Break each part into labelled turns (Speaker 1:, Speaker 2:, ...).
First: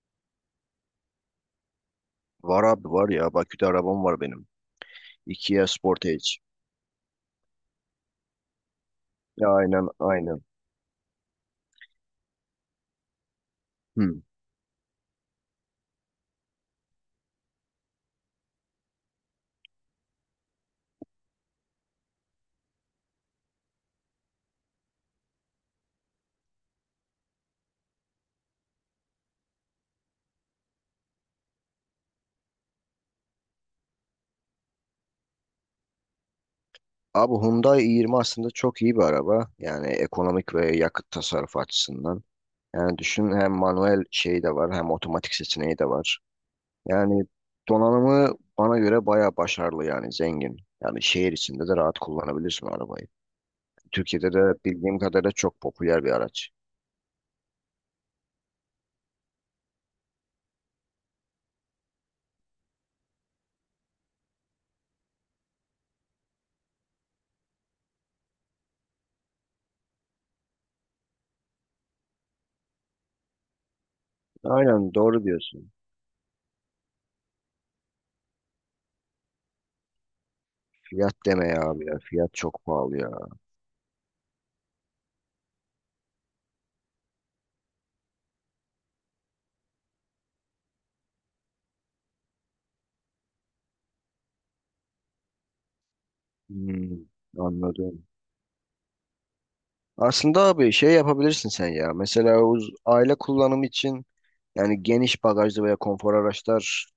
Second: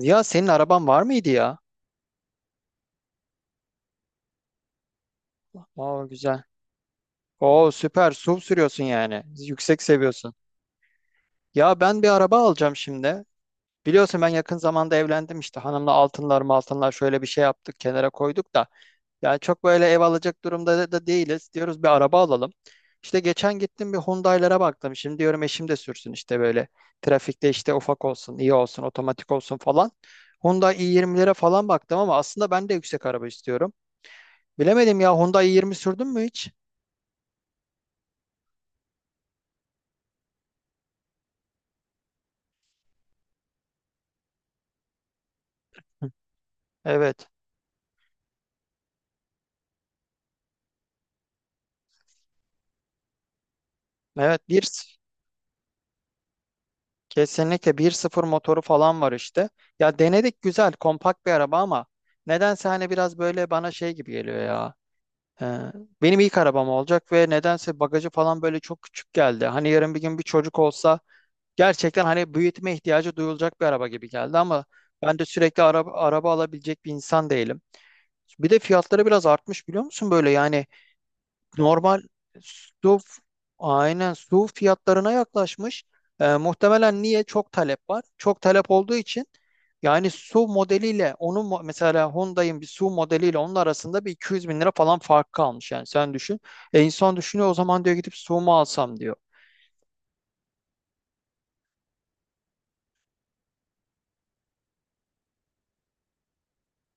Speaker 1: Ya senin araban var mıydı ya?
Speaker 2: Var abi var ya. Bakü'de arabam var benim. Kia
Speaker 1: Aa,
Speaker 2: Sportage.
Speaker 1: güzel. Oo, süper. SUV sürüyorsun yani.
Speaker 2: Ya
Speaker 1: Yüksek
Speaker 2: aynen
Speaker 1: seviyorsun.
Speaker 2: aynen.
Speaker 1: Ya ben bir araba alacağım şimdi.
Speaker 2: Hmm.
Speaker 1: Biliyorsun ben yakın zamanda evlendim işte hanımla altınlar şöyle bir şey yaptık, kenara koyduk da. Yani çok böyle ev alacak durumda da değiliz. Diyoruz bir araba alalım. İşte geçen gittim, bir Hyundai'lara baktım. Şimdi diyorum eşim de sürsün işte böyle. Trafikte işte ufak olsun, iyi olsun, otomatik olsun falan. Hyundai i20'lere falan baktım ama aslında ben de yüksek araba istiyorum. Bilemedim ya, Hyundai i20 sürdün mü hiç?
Speaker 2: Abi Hyundai i20 aslında çok iyi bir araba. Yani ekonomik ve yakıt tasarrufu açısından. Yani düşün hem manuel şeyi de var hem otomatik seçeneği de var. Yani
Speaker 1: Evet.
Speaker 2: donanımı bana göre bayağı başarılı yani zengin. Yani şehir içinde de rahat kullanabilirsin arabayı. Türkiye'de
Speaker 1: Evet
Speaker 2: de
Speaker 1: bir
Speaker 2: bildiğim kadarıyla çok popüler bir araç.
Speaker 1: kesinlikle 1.0 motoru falan var işte. Ya denedik, güzel kompakt bir araba ama nedense hani biraz böyle bana şey gibi geliyor ya. Ee, benim ilk arabam olacak ve nedense bagajı falan böyle çok küçük geldi. Hani yarın bir gün bir çocuk olsa gerçekten hani büyütme ihtiyacı duyulacak bir araba gibi geldi ama
Speaker 2: Aynen
Speaker 1: ben
Speaker 2: doğru
Speaker 1: de sürekli
Speaker 2: diyorsun.
Speaker 1: araba alabilecek bir insan değilim. Bir de fiyatları biraz artmış, biliyor musun böyle yani?
Speaker 2: Fiyat deme ya abi ya.
Speaker 1: Normal
Speaker 2: Fiyat çok pahalı
Speaker 1: su,
Speaker 2: ya.
Speaker 1: aynen su fiyatlarına yaklaşmış. Muhtemelen niye? Çok talep var. Çok talep olduğu için yani su modeliyle onun mesela Hyundai'in bir su modeliyle onun arasında bir 200 bin lira falan fark kalmış, yani sen düşün. E,
Speaker 2: Hmm,
Speaker 1: insan düşünüyor o zaman, diyor
Speaker 2: anladım.
Speaker 1: gidip su mu alsam diyor.
Speaker 2: Aslında abi şey yapabilirsin sen ya. Mesela aile kullanımı için yani geniş bagajlı veya konfor araçlar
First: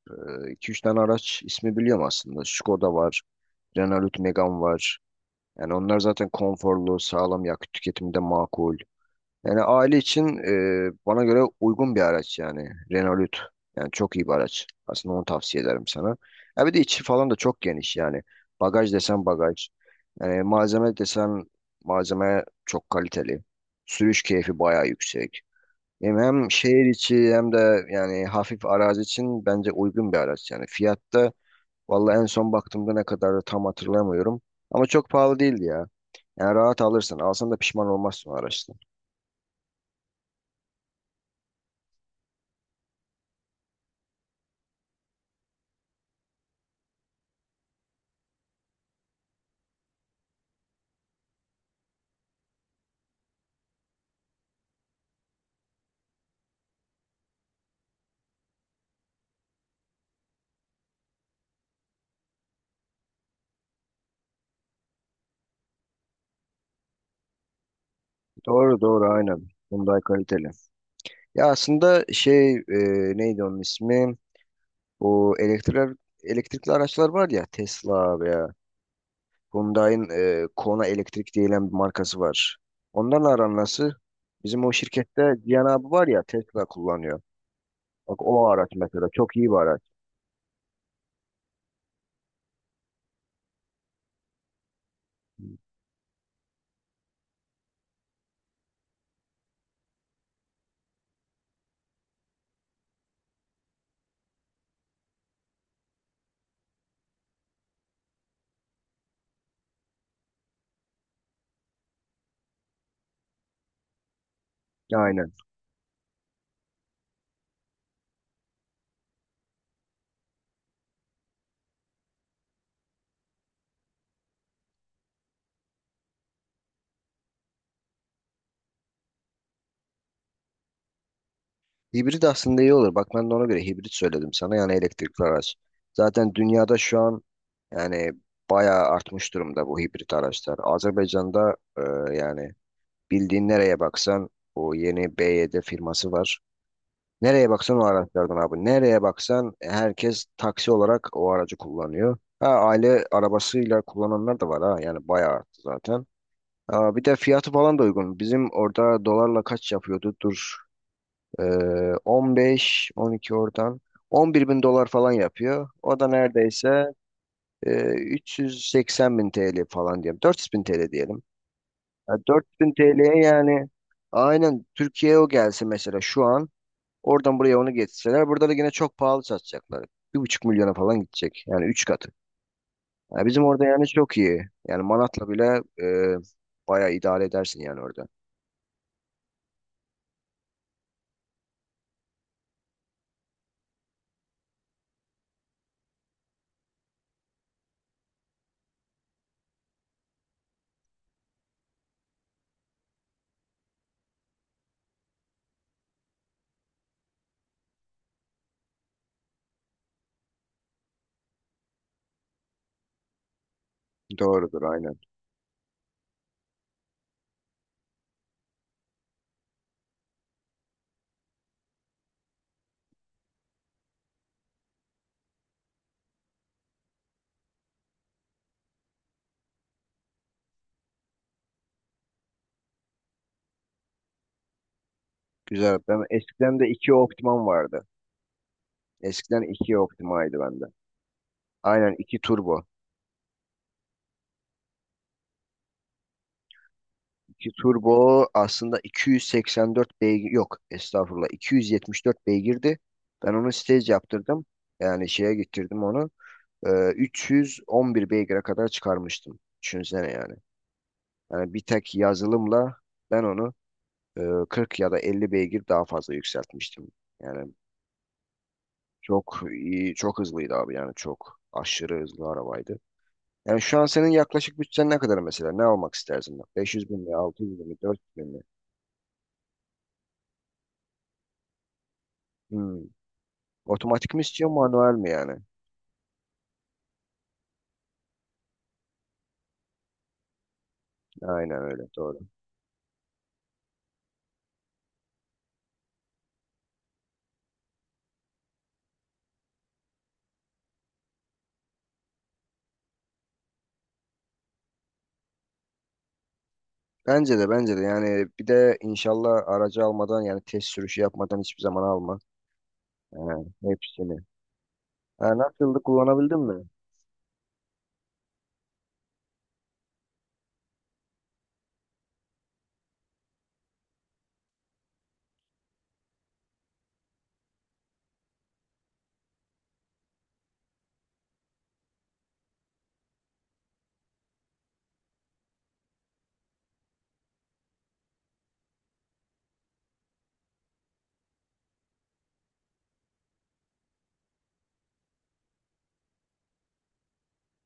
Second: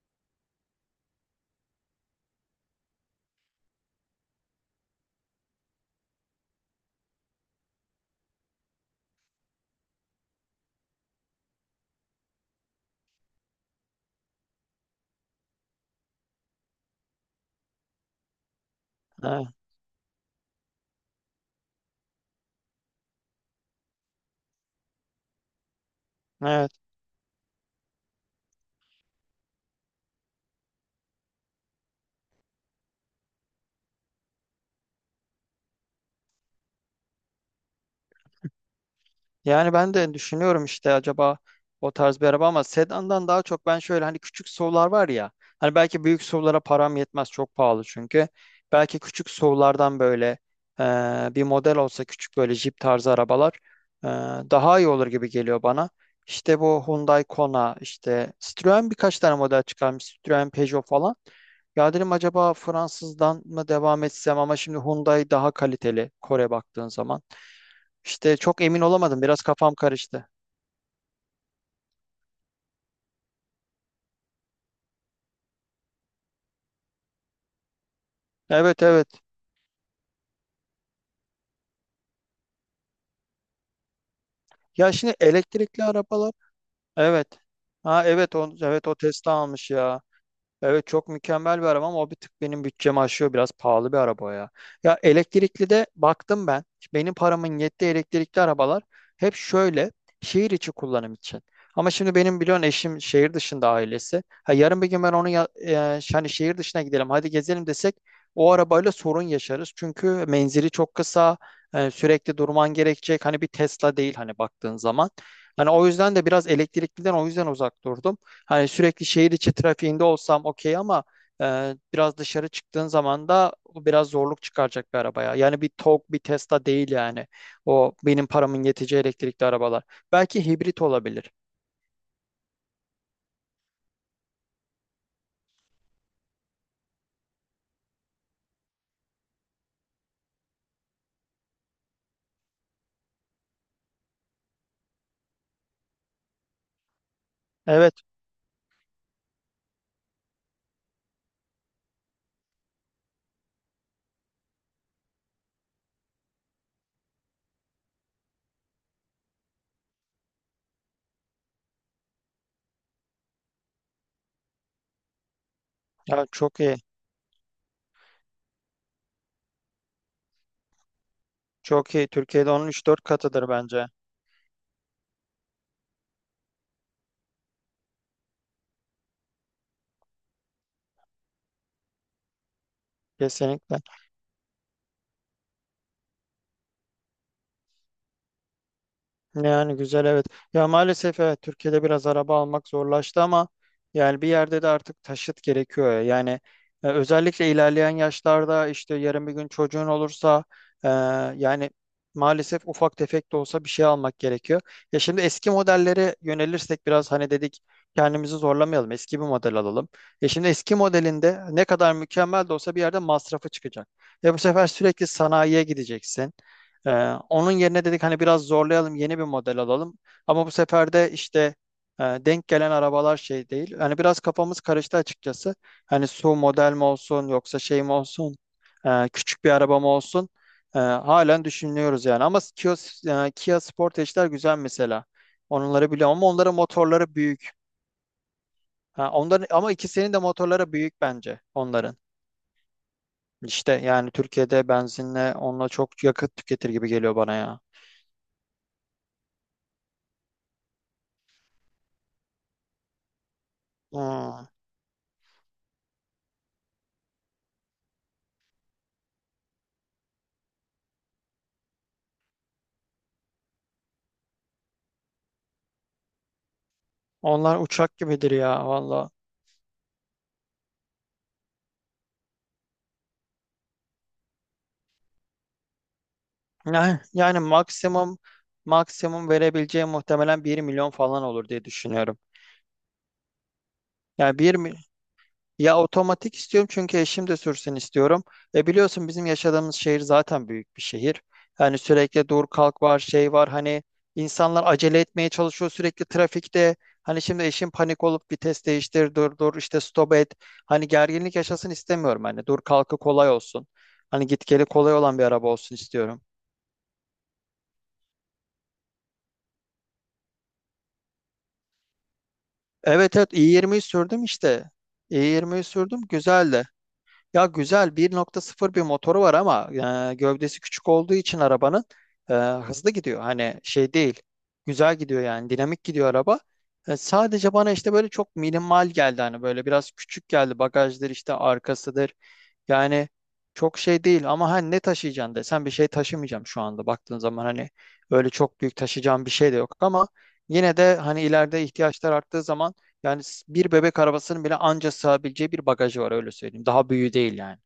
Speaker 2: 2-3 tane araç ismi biliyorum aslında. Skoda var, Renault Megane var. Yani onlar zaten konforlu, sağlam yakıt tüketiminde makul. Yani aile için bana göre uygun bir araç yani. Renault. Yani çok iyi bir araç. Aslında onu tavsiye ederim sana. Ya bir de içi falan da çok geniş yani. Bagaj desen bagaj. Yani malzeme desen malzeme çok kaliteli. Sürüş keyfi bayağı yüksek. Hem, hem
Speaker 1: Evet.
Speaker 2: şehir içi hem de yani hafif arazi için bence uygun bir araç yani. Fiyatta vallahi en son baktığımda ne kadardı tam hatırlamıyorum. Ama çok pahalı değildi ya. Yani rahat alırsın. Alsan da pişman olmazsın o araçta.
Speaker 1: Yani ben de düşünüyorum işte, acaba o tarz bir araba ama sedandan daha çok ben şöyle, hani küçük SUV'lar var ya, hani belki büyük SUV'lara param yetmez, çok pahalı çünkü. Belki küçük SUV'lardan böyle bir model olsa, küçük böyle Jeep tarzı arabalar e, daha iyi olur gibi geliyor bana. İşte bu Hyundai Kona, işte Citroen birkaç tane model çıkarmış, Citroen Peugeot falan. Ya dedim acaba Fransızdan mı devam etsem ama şimdi Hyundai daha kaliteli, Kore baktığın zaman. İşte çok
Speaker 2: Doğru
Speaker 1: emin
Speaker 2: doğru
Speaker 1: olamadım.
Speaker 2: aynen.
Speaker 1: Biraz kafam
Speaker 2: Hyundai
Speaker 1: karıştı.
Speaker 2: kaliteli. Ya aslında şey neydi onun ismi? Bu elektrikli araçlar var ya Tesla veya
Speaker 1: Evet, evet.
Speaker 2: Hyundai'nin Kona Elektrik diyen bir markası var. Onlarla aran nasıl? Bizim o
Speaker 1: Ya şimdi
Speaker 2: şirkette Cihan
Speaker 1: elektrikli
Speaker 2: abi var ya
Speaker 1: arabalar.
Speaker 2: Tesla kullanıyor.
Speaker 1: Evet. Ha
Speaker 2: Bak
Speaker 1: evet,
Speaker 2: o
Speaker 1: o
Speaker 2: araç
Speaker 1: evet, o
Speaker 2: mesela
Speaker 1: Tesla
Speaker 2: çok iyi bir
Speaker 1: almış
Speaker 2: araç.
Speaker 1: ya. Evet, çok mükemmel bir araba ama o bir tık benim bütçemi aşıyor. Biraz pahalı bir araba o ya. Ya elektrikli de baktım ben. Benim paramın yettiği elektrikli arabalar hep şöyle şehir içi kullanım için. Ama şimdi benim biliyorsun eşim şehir dışında, ailesi. Ha, yarın bir gün ben onu ya, hani şehir dışına gidelim hadi gezelim desek o arabayla sorun yaşarız. Çünkü menzili çok kısa, sürekli durman gerekecek. Hani bir Tesla değil hani baktığın zaman.
Speaker 2: Aynen.
Speaker 1: Hani o yüzden de biraz elektrikliden o yüzden uzak durdum. Hani sürekli şehir içi trafiğinde olsam okey ama biraz dışarı çıktığın zaman da o biraz zorluk çıkaracak bir arabaya. Yani bir TOG, bir Tesla değil yani. O benim paramın yeteceği elektrikli arabalar. Belki hibrit olabilir.
Speaker 2: Hibrit aslında iyi olur. Bak ben de ona göre hibrit söyledim sana yani elektrikli araç. Zaten dünyada şu an. Yani bayağı artmış durumda bu hibrit araçlar. Azerbaycan'da yani bildiğin nereye baksan o yeni BYD firması var. Nereye baksan o
Speaker 1: Evet,
Speaker 2: araçlardan abi. Nereye baksan herkes taksi olarak o aracı kullanıyor. Ha, aile arabasıyla kullananlar da var ha. Yani bayağı arttı zaten. Ha, bir de fiyatı falan da uygun. Bizim orada dolarla kaç yapıyordu? Dur. E, 15, 12 oradan. 11 bin dolar falan yapıyor. O da
Speaker 1: ya çok iyi.
Speaker 2: neredeyse e, 380 bin TL falan diyelim. 400 bin TL diyelim.
Speaker 1: Çok iyi.
Speaker 2: Ya
Speaker 1: Türkiye'de onun
Speaker 2: 4000
Speaker 1: üç dört
Speaker 2: TL'ye
Speaker 1: katıdır
Speaker 2: yani
Speaker 1: bence.
Speaker 2: aynen Türkiye'ye o gelse mesela şu an oradan buraya onu getirseler burada da yine çok pahalı satacaklar. 1,5 milyona falan gidecek. Yani üç katı. Ya bizim orada
Speaker 1: Kesinlikle.
Speaker 2: yani çok iyi. Yani Manat'la bile e, bayağı idare edersin yani orada.
Speaker 1: Yani güzel, evet. Ya maalesef evet, Türkiye'de biraz araba almak zorlaştı ama yani bir yerde de artık taşıt gerekiyor, ya. Yani özellikle ilerleyen yaşlarda işte yarın bir gün çocuğun olursa e, yani maalesef ufak tefek de olsa bir şey almak gerekiyor. Ya şimdi eski modellere yönelirsek biraz, hani dedik kendimizi zorlamayalım, eski bir model alalım. E şimdi eski modelinde ne kadar mükemmel de olsa bir yerde masrafı çıkacak. Ya bu
Speaker 2: Doğrudur
Speaker 1: sefer
Speaker 2: aynen.
Speaker 1: sürekli sanayiye gideceksin. Ee, onun yerine dedik hani biraz zorlayalım, yeni bir model alalım. Ama bu sefer de işte denk gelen arabalar şey değil. Hani biraz kafamız karıştı açıkçası. Hani su model mi olsun, yoksa şey mi olsun, küçük bir araba mı olsun. Halen düşünüyoruz yani. Ama Kia Sportage'ler güzel mesela.
Speaker 2: Güzel.
Speaker 1: Onları
Speaker 2: Ben
Speaker 1: biliyorum ama onların
Speaker 2: eskiden de iki
Speaker 1: motorları
Speaker 2: Optima'm
Speaker 1: büyük.
Speaker 2: vardı.
Speaker 1: Ha,
Speaker 2: Eskiden
Speaker 1: onların, ama
Speaker 2: iki
Speaker 1: ikisinin de
Speaker 2: Optima'ydı bende.
Speaker 1: motorları büyük bence
Speaker 2: Aynen
Speaker 1: onların.
Speaker 2: iki turbo.
Speaker 1: İşte yani Türkiye'de benzinle onunla çok yakıt tüketir gibi geliyor bana
Speaker 2: 2
Speaker 1: ya.
Speaker 2: turbo aslında 284 beygir yok estağfurullah 274 beygirdi. Ben onu stage yaptırdım.
Speaker 1: Hmm.
Speaker 2: Yani şeye getirdim onu. 311 beygire kadar çıkarmıştım. Düşünsene yani. Yani bir tek yazılımla ben onu e, 40 ya da 50 beygir daha fazla yükseltmiştim. Yani
Speaker 1: Onlar uçak gibidir ya valla.
Speaker 2: çok iyi, çok hızlıydı abi yani çok aşırı hızlı arabaydı. Yani şu an senin yaklaşık bütçen ne kadar mesela? Ne almak istersin? 500 bin
Speaker 1: Yani,
Speaker 2: mi?
Speaker 1: yani
Speaker 2: 600 bin mi?
Speaker 1: maksimum
Speaker 2: 400 bin mi?
Speaker 1: maksimum verebileceğim muhtemelen 1 milyon falan olur diye düşünüyorum.
Speaker 2: Hmm. Otomatik mi
Speaker 1: Yani
Speaker 2: istiyor manuel mi yani?
Speaker 1: ya otomatik istiyorum, çünkü eşim de sürsün istiyorum. E biliyorsun bizim yaşadığımız şehir zaten büyük bir şehir.
Speaker 2: Aynen
Speaker 1: Yani
Speaker 2: öyle doğru.
Speaker 1: sürekli dur kalk var, şey var, hani insanlar acele etmeye çalışıyor sürekli trafikte. Hani şimdi eşim panik olup vites değiştir, dur dur işte, stop et. Hani gerginlik yaşasın istemiyorum, hani dur kalkı kolay olsun. Hani git geli kolay olan bir araba olsun istiyorum.
Speaker 2: Bence de bence de yani bir de inşallah aracı almadan yani test sürüşü yapmadan hiçbir zaman alma.
Speaker 1: Evet, evet,
Speaker 2: Yani
Speaker 1: i20'yi
Speaker 2: hepsini.
Speaker 1: sürdüm işte.
Speaker 2: Ha,
Speaker 1: i20'yi
Speaker 2: nasıldı
Speaker 1: sürdüm,
Speaker 2: kullanabildin
Speaker 1: güzeldi.
Speaker 2: mi?
Speaker 1: Ya güzel, 1.0 bir motoru var ama gövdesi küçük olduğu için arabanın hızlı gidiyor. Hani şey değil. Güzel gidiyor yani, dinamik gidiyor araba. Sadece bana işte böyle çok minimal geldi, hani böyle biraz küçük geldi bagajdır işte, arkasıdır, yani çok şey değil ama hani ne taşıyacaksın desen bir şey taşımayacağım şu anda, baktığın zaman hani öyle çok büyük taşıyacağım bir şey de yok ama yine de hani ileride ihtiyaçlar arttığı zaman yani bir bebek arabasının bile anca sığabileceği bir bagajı var, öyle söyleyeyim. Daha büyüğü değil yani.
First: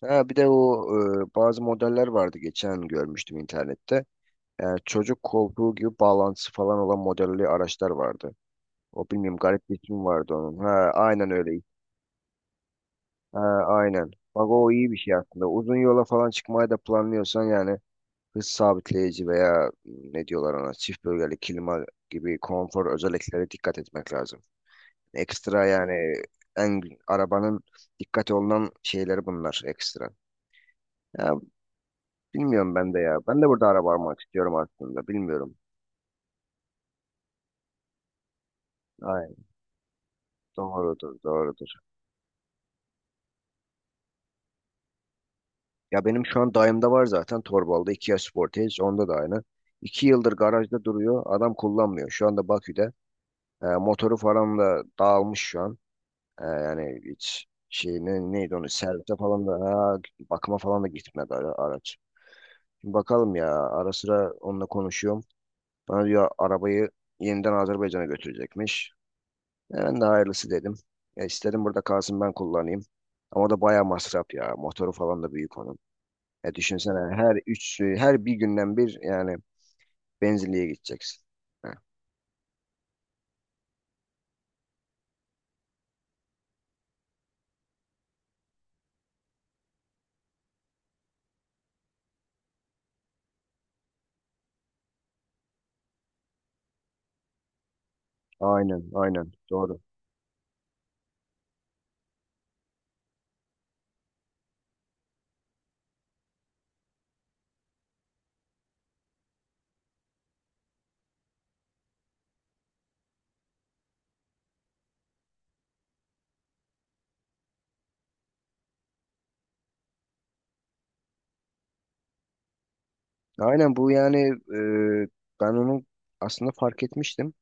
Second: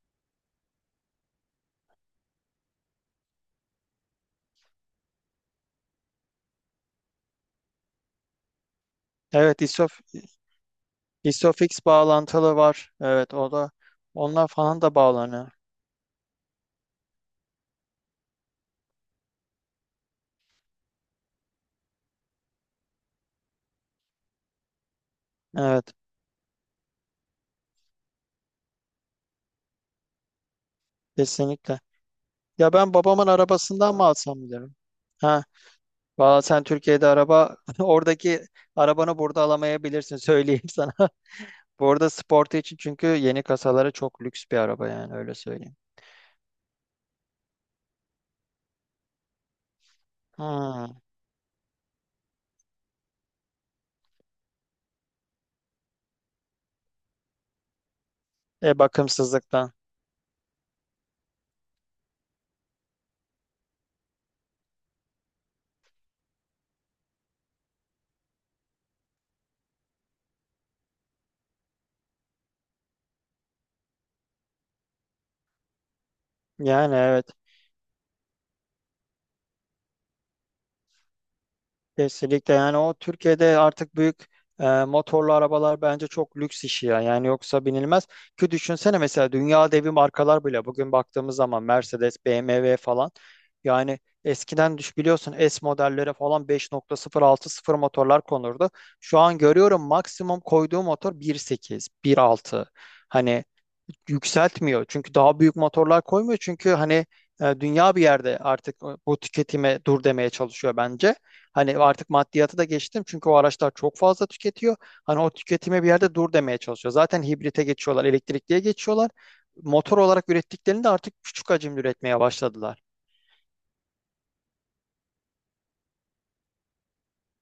Speaker 2: Ha, bir de o bazı modeller vardı geçen görmüştüm internette. Yani çocuk koltuğu gibi bağlantısı falan olan modelli araçlar vardı. O bilmiyorum
Speaker 1: Evet,
Speaker 2: garip bir ismi vardı onun. Ha, aynen öyle.
Speaker 1: İSOFIX bağlantılı var. Evet
Speaker 2: Ha,
Speaker 1: o da,
Speaker 2: aynen.
Speaker 1: onlar
Speaker 2: Bak o
Speaker 1: falan
Speaker 2: iyi
Speaker 1: da
Speaker 2: bir şey aslında.
Speaker 1: bağlanıyor.
Speaker 2: Uzun yola falan çıkmayı da planlıyorsan yani hız sabitleyici veya ne diyorlar ona çift bölgeli klima gibi konfor özelliklere dikkat etmek lazım. Ekstra
Speaker 1: Evet,
Speaker 2: yani en arabanın dikkat olunan şeyleri bunlar ekstra. Ya
Speaker 1: kesinlikle. Ya
Speaker 2: bilmiyorum
Speaker 1: ben
Speaker 2: ben de ya.
Speaker 1: babamın
Speaker 2: Ben de burada araba
Speaker 1: arabasından mı
Speaker 2: almak
Speaker 1: alsam,
Speaker 2: istiyorum
Speaker 1: bilirim?
Speaker 2: aslında. Bilmiyorum.
Speaker 1: Valla sen Türkiye'de araba oradaki arabanı burada
Speaker 2: Aynen.
Speaker 1: alamayabilirsin, söyleyeyim sana.
Speaker 2: Doğrudur, doğrudur.
Speaker 1: Bu arada sportu için, çünkü yeni kasaları çok lüks bir araba yani, öyle söyleyeyim.
Speaker 2: Ya benim şu an dayımda var zaten Torbalı'da Kia Sportage. Onda da aynı. 2 yıldır garajda
Speaker 1: Hmm.
Speaker 2: duruyor. Adam kullanmıyor. Şu anda Bakü'de. Motoru falan da dağılmış şu an. Yani hiç şey neydi onu
Speaker 1: E
Speaker 2: servise falan da
Speaker 1: bakımsızlıktan.
Speaker 2: ha, bakıma falan da gitmedi araç. Şimdi bakalım ya ara sıra onunla konuşuyorum. Bana diyor arabayı yeniden Azerbaycan'a götürecekmiş. Ben de hayırlısı dedim. İstedim burada kalsın ben kullanayım. Ama o da bayağı masraf ya. Motoru falan da büyük onun.
Speaker 1: Yani
Speaker 2: Düşünsene
Speaker 1: evet.
Speaker 2: her üç, her bir günden bir yani benzinliğe gideceksin. Heh,
Speaker 1: Kesinlikle, yani o Türkiye'de artık büyük motorlu arabalar bence çok lüks işi ya. Yani yoksa binilmez. Ki düşünsene mesela, dünya devi markalar bile bugün baktığımız zaman Mercedes, BMW falan, yani eskiden biliyorsun S modellere falan 5.060 motorlar konurdu.
Speaker 2: aynen,
Speaker 1: Şu
Speaker 2: aynen.
Speaker 1: an
Speaker 2: Doğru.
Speaker 1: görüyorum maksimum koyduğu motor 1.8, 1.6. Hani yükseltmiyor. Çünkü daha büyük motorlar koymuyor. Çünkü hani dünya bir yerde artık bu tüketime dur demeye çalışıyor bence. Hani artık maddiyatı da geçtim. Çünkü o araçlar çok fazla tüketiyor. Hani o tüketime bir yerde dur demeye çalışıyor. Zaten hibrite geçiyorlar, elektrikliye geçiyorlar. Motor olarak ürettiklerini de artık küçük hacimli üretmeye başladılar.
Speaker 2: Aynen bu yani e, ben onu aslında fark etmiştim.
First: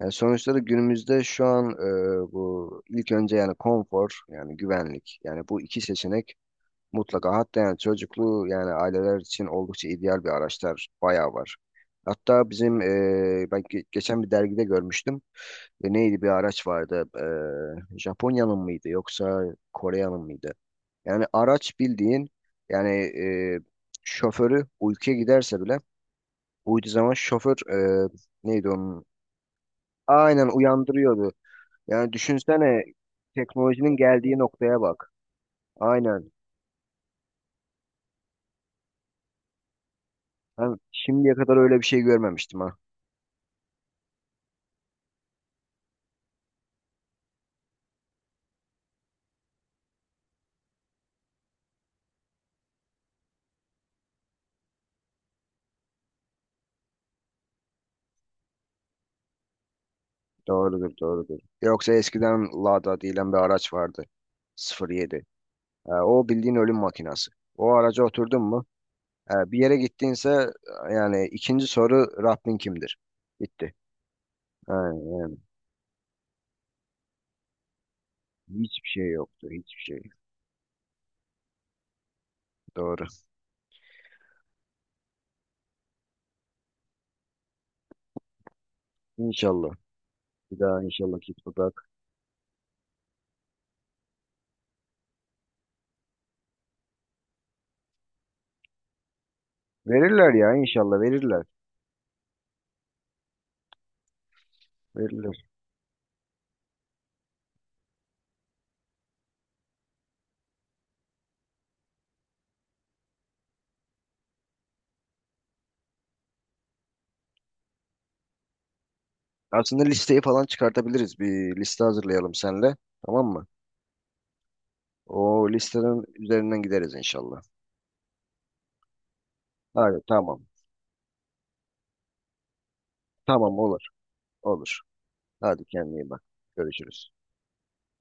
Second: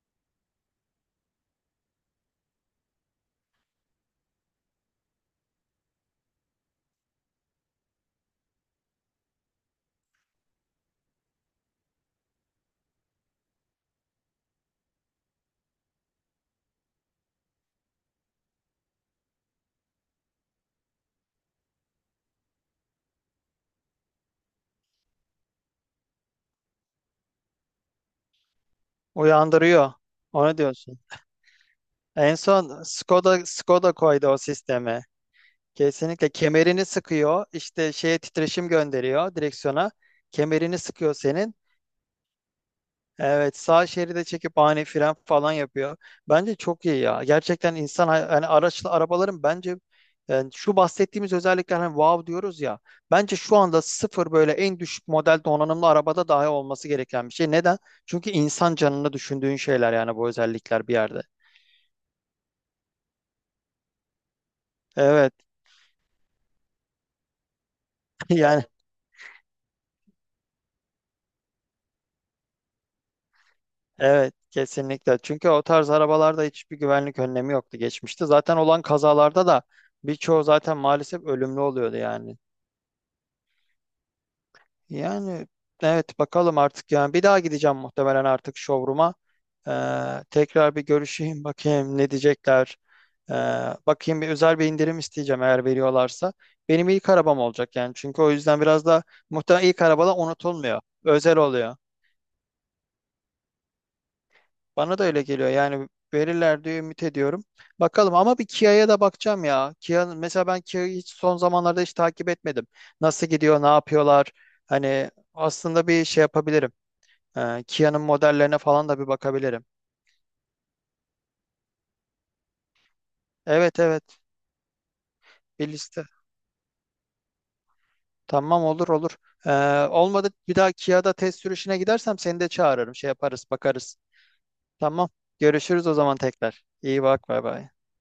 Speaker 2: Yani sonuçta da günümüzde şu an bu ilk önce yani konfor yani güvenlik yani bu iki seçenek mutlaka hatta yani çocuklu yani aileler için oldukça ideal bir araçlar bayağı var. Hatta bizim ben geçen bir dergide görmüştüm. Neydi bir araç vardı Japonya'nın mıydı yoksa Kore'nin mıydı? Yani araç bildiğin yani e, şoförü uykuya giderse bile uyuduğu zaman şoför neydi onun?
Speaker 1: Uyandırıyor.
Speaker 2: Aynen
Speaker 1: Ona diyorsun.
Speaker 2: uyandırıyordu. Yani
Speaker 1: En son
Speaker 2: düşünsene
Speaker 1: Skoda
Speaker 2: teknolojinin
Speaker 1: koydu
Speaker 2: geldiği
Speaker 1: o
Speaker 2: noktaya
Speaker 1: sistemi.
Speaker 2: bak.
Speaker 1: Kesinlikle,
Speaker 2: Aynen.
Speaker 1: kemerini sıkıyor, işte şeye titreşim gönderiyor direksiyona. Kemerini
Speaker 2: Ben
Speaker 1: sıkıyor
Speaker 2: şimdiye
Speaker 1: senin.
Speaker 2: kadar öyle bir şey görmemiştim ha.
Speaker 1: Evet, sağ şeride çekip ani fren falan yapıyor. Bence çok iyi ya. Gerçekten insan hani araçlı arabaların bence yani şu bahsettiğimiz özellikler, hani wow diyoruz ya. Bence şu anda sıfır böyle en düşük model donanımlı arabada dahi olması gereken bir şey. Neden? Çünkü insan canını düşündüğün şeyler, yani bu özellikler
Speaker 2: Doğrudur,
Speaker 1: bir yerde.
Speaker 2: doğrudur. Yoksa eskiden Lada diyen bir araç vardı. 07.
Speaker 1: Evet
Speaker 2: O bildiğin ölüm makinası. O araca oturdun mu?
Speaker 1: yani.
Speaker 2: Bir yere gittiğinse yani ikinci soru Rabbin kimdir? Bitti.
Speaker 1: Evet,
Speaker 2: Aynen.
Speaker 1: kesinlikle.
Speaker 2: Yani.
Speaker 1: Çünkü o tarz arabalarda hiçbir güvenlik önlemi yoktu geçmişte. Zaten olan
Speaker 2: Hiçbir şey
Speaker 1: kazalarda
Speaker 2: yoktu.
Speaker 1: da
Speaker 2: Hiçbir şey.
Speaker 1: birçoğu zaten maalesef ölümlü oluyordu yani.
Speaker 2: Doğru.
Speaker 1: Yani evet, bakalım artık, yani bir daha gideceğim muhtemelen artık showroom'a.
Speaker 2: İnşallah. Bir
Speaker 1: Tekrar
Speaker 2: daha
Speaker 1: bir
Speaker 2: inşallah git
Speaker 1: görüşeyim
Speaker 2: bak.
Speaker 1: bakayım ne diyecekler. Ee, bakayım, bir özel bir indirim isteyeceğim eğer veriyorlarsa. Benim ilk arabam olacak yani. Çünkü o yüzden biraz da muhtemelen ilk arabalar
Speaker 2: Verirler ya
Speaker 1: unutulmuyor.
Speaker 2: inşallah
Speaker 1: Özel
Speaker 2: verirler.
Speaker 1: oluyor. Bana da öyle
Speaker 2: Verirler.
Speaker 1: geliyor. Yani verirler diye ümit ediyorum. Bakalım ama bir Kia'ya da bakacağım ya. Kia, mesela ben Kia'yı hiç son zamanlarda hiç takip etmedim. Nasıl gidiyor, ne yapıyorlar? Hani aslında bir şey yapabilirim. Kia'nın modellerine falan da bir bakabilirim.
Speaker 2: Aslında listeyi falan çıkartabiliriz. Bir liste hazırlayalım senle. Tamam mı?
Speaker 1: Evet, evet,
Speaker 2: O
Speaker 1: bir
Speaker 2: listenin
Speaker 1: liste.
Speaker 2: üzerinden gideriz inşallah.
Speaker 1: Tamam, olur olur. Ee,
Speaker 2: Hadi
Speaker 1: olmadı
Speaker 2: tamam.
Speaker 1: bir daha Kia'da test sürüşüne gidersem seni de çağırırım. Şey yaparız,
Speaker 2: Tamam olur.
Speaker 1: bakarız.
Speaker 2: Olur.
Speaker 1: Tamam.
Speaker 2: Hadi
Speaker 1: Görüşürüz o
Speaker 2: kendine iyi
Speaker 1: zaman
Speaker 2: bak.
Speaker 1: tekrar. İyi
Speaker 2: Görüşürüz.
Speaker 1: bak, bay bay.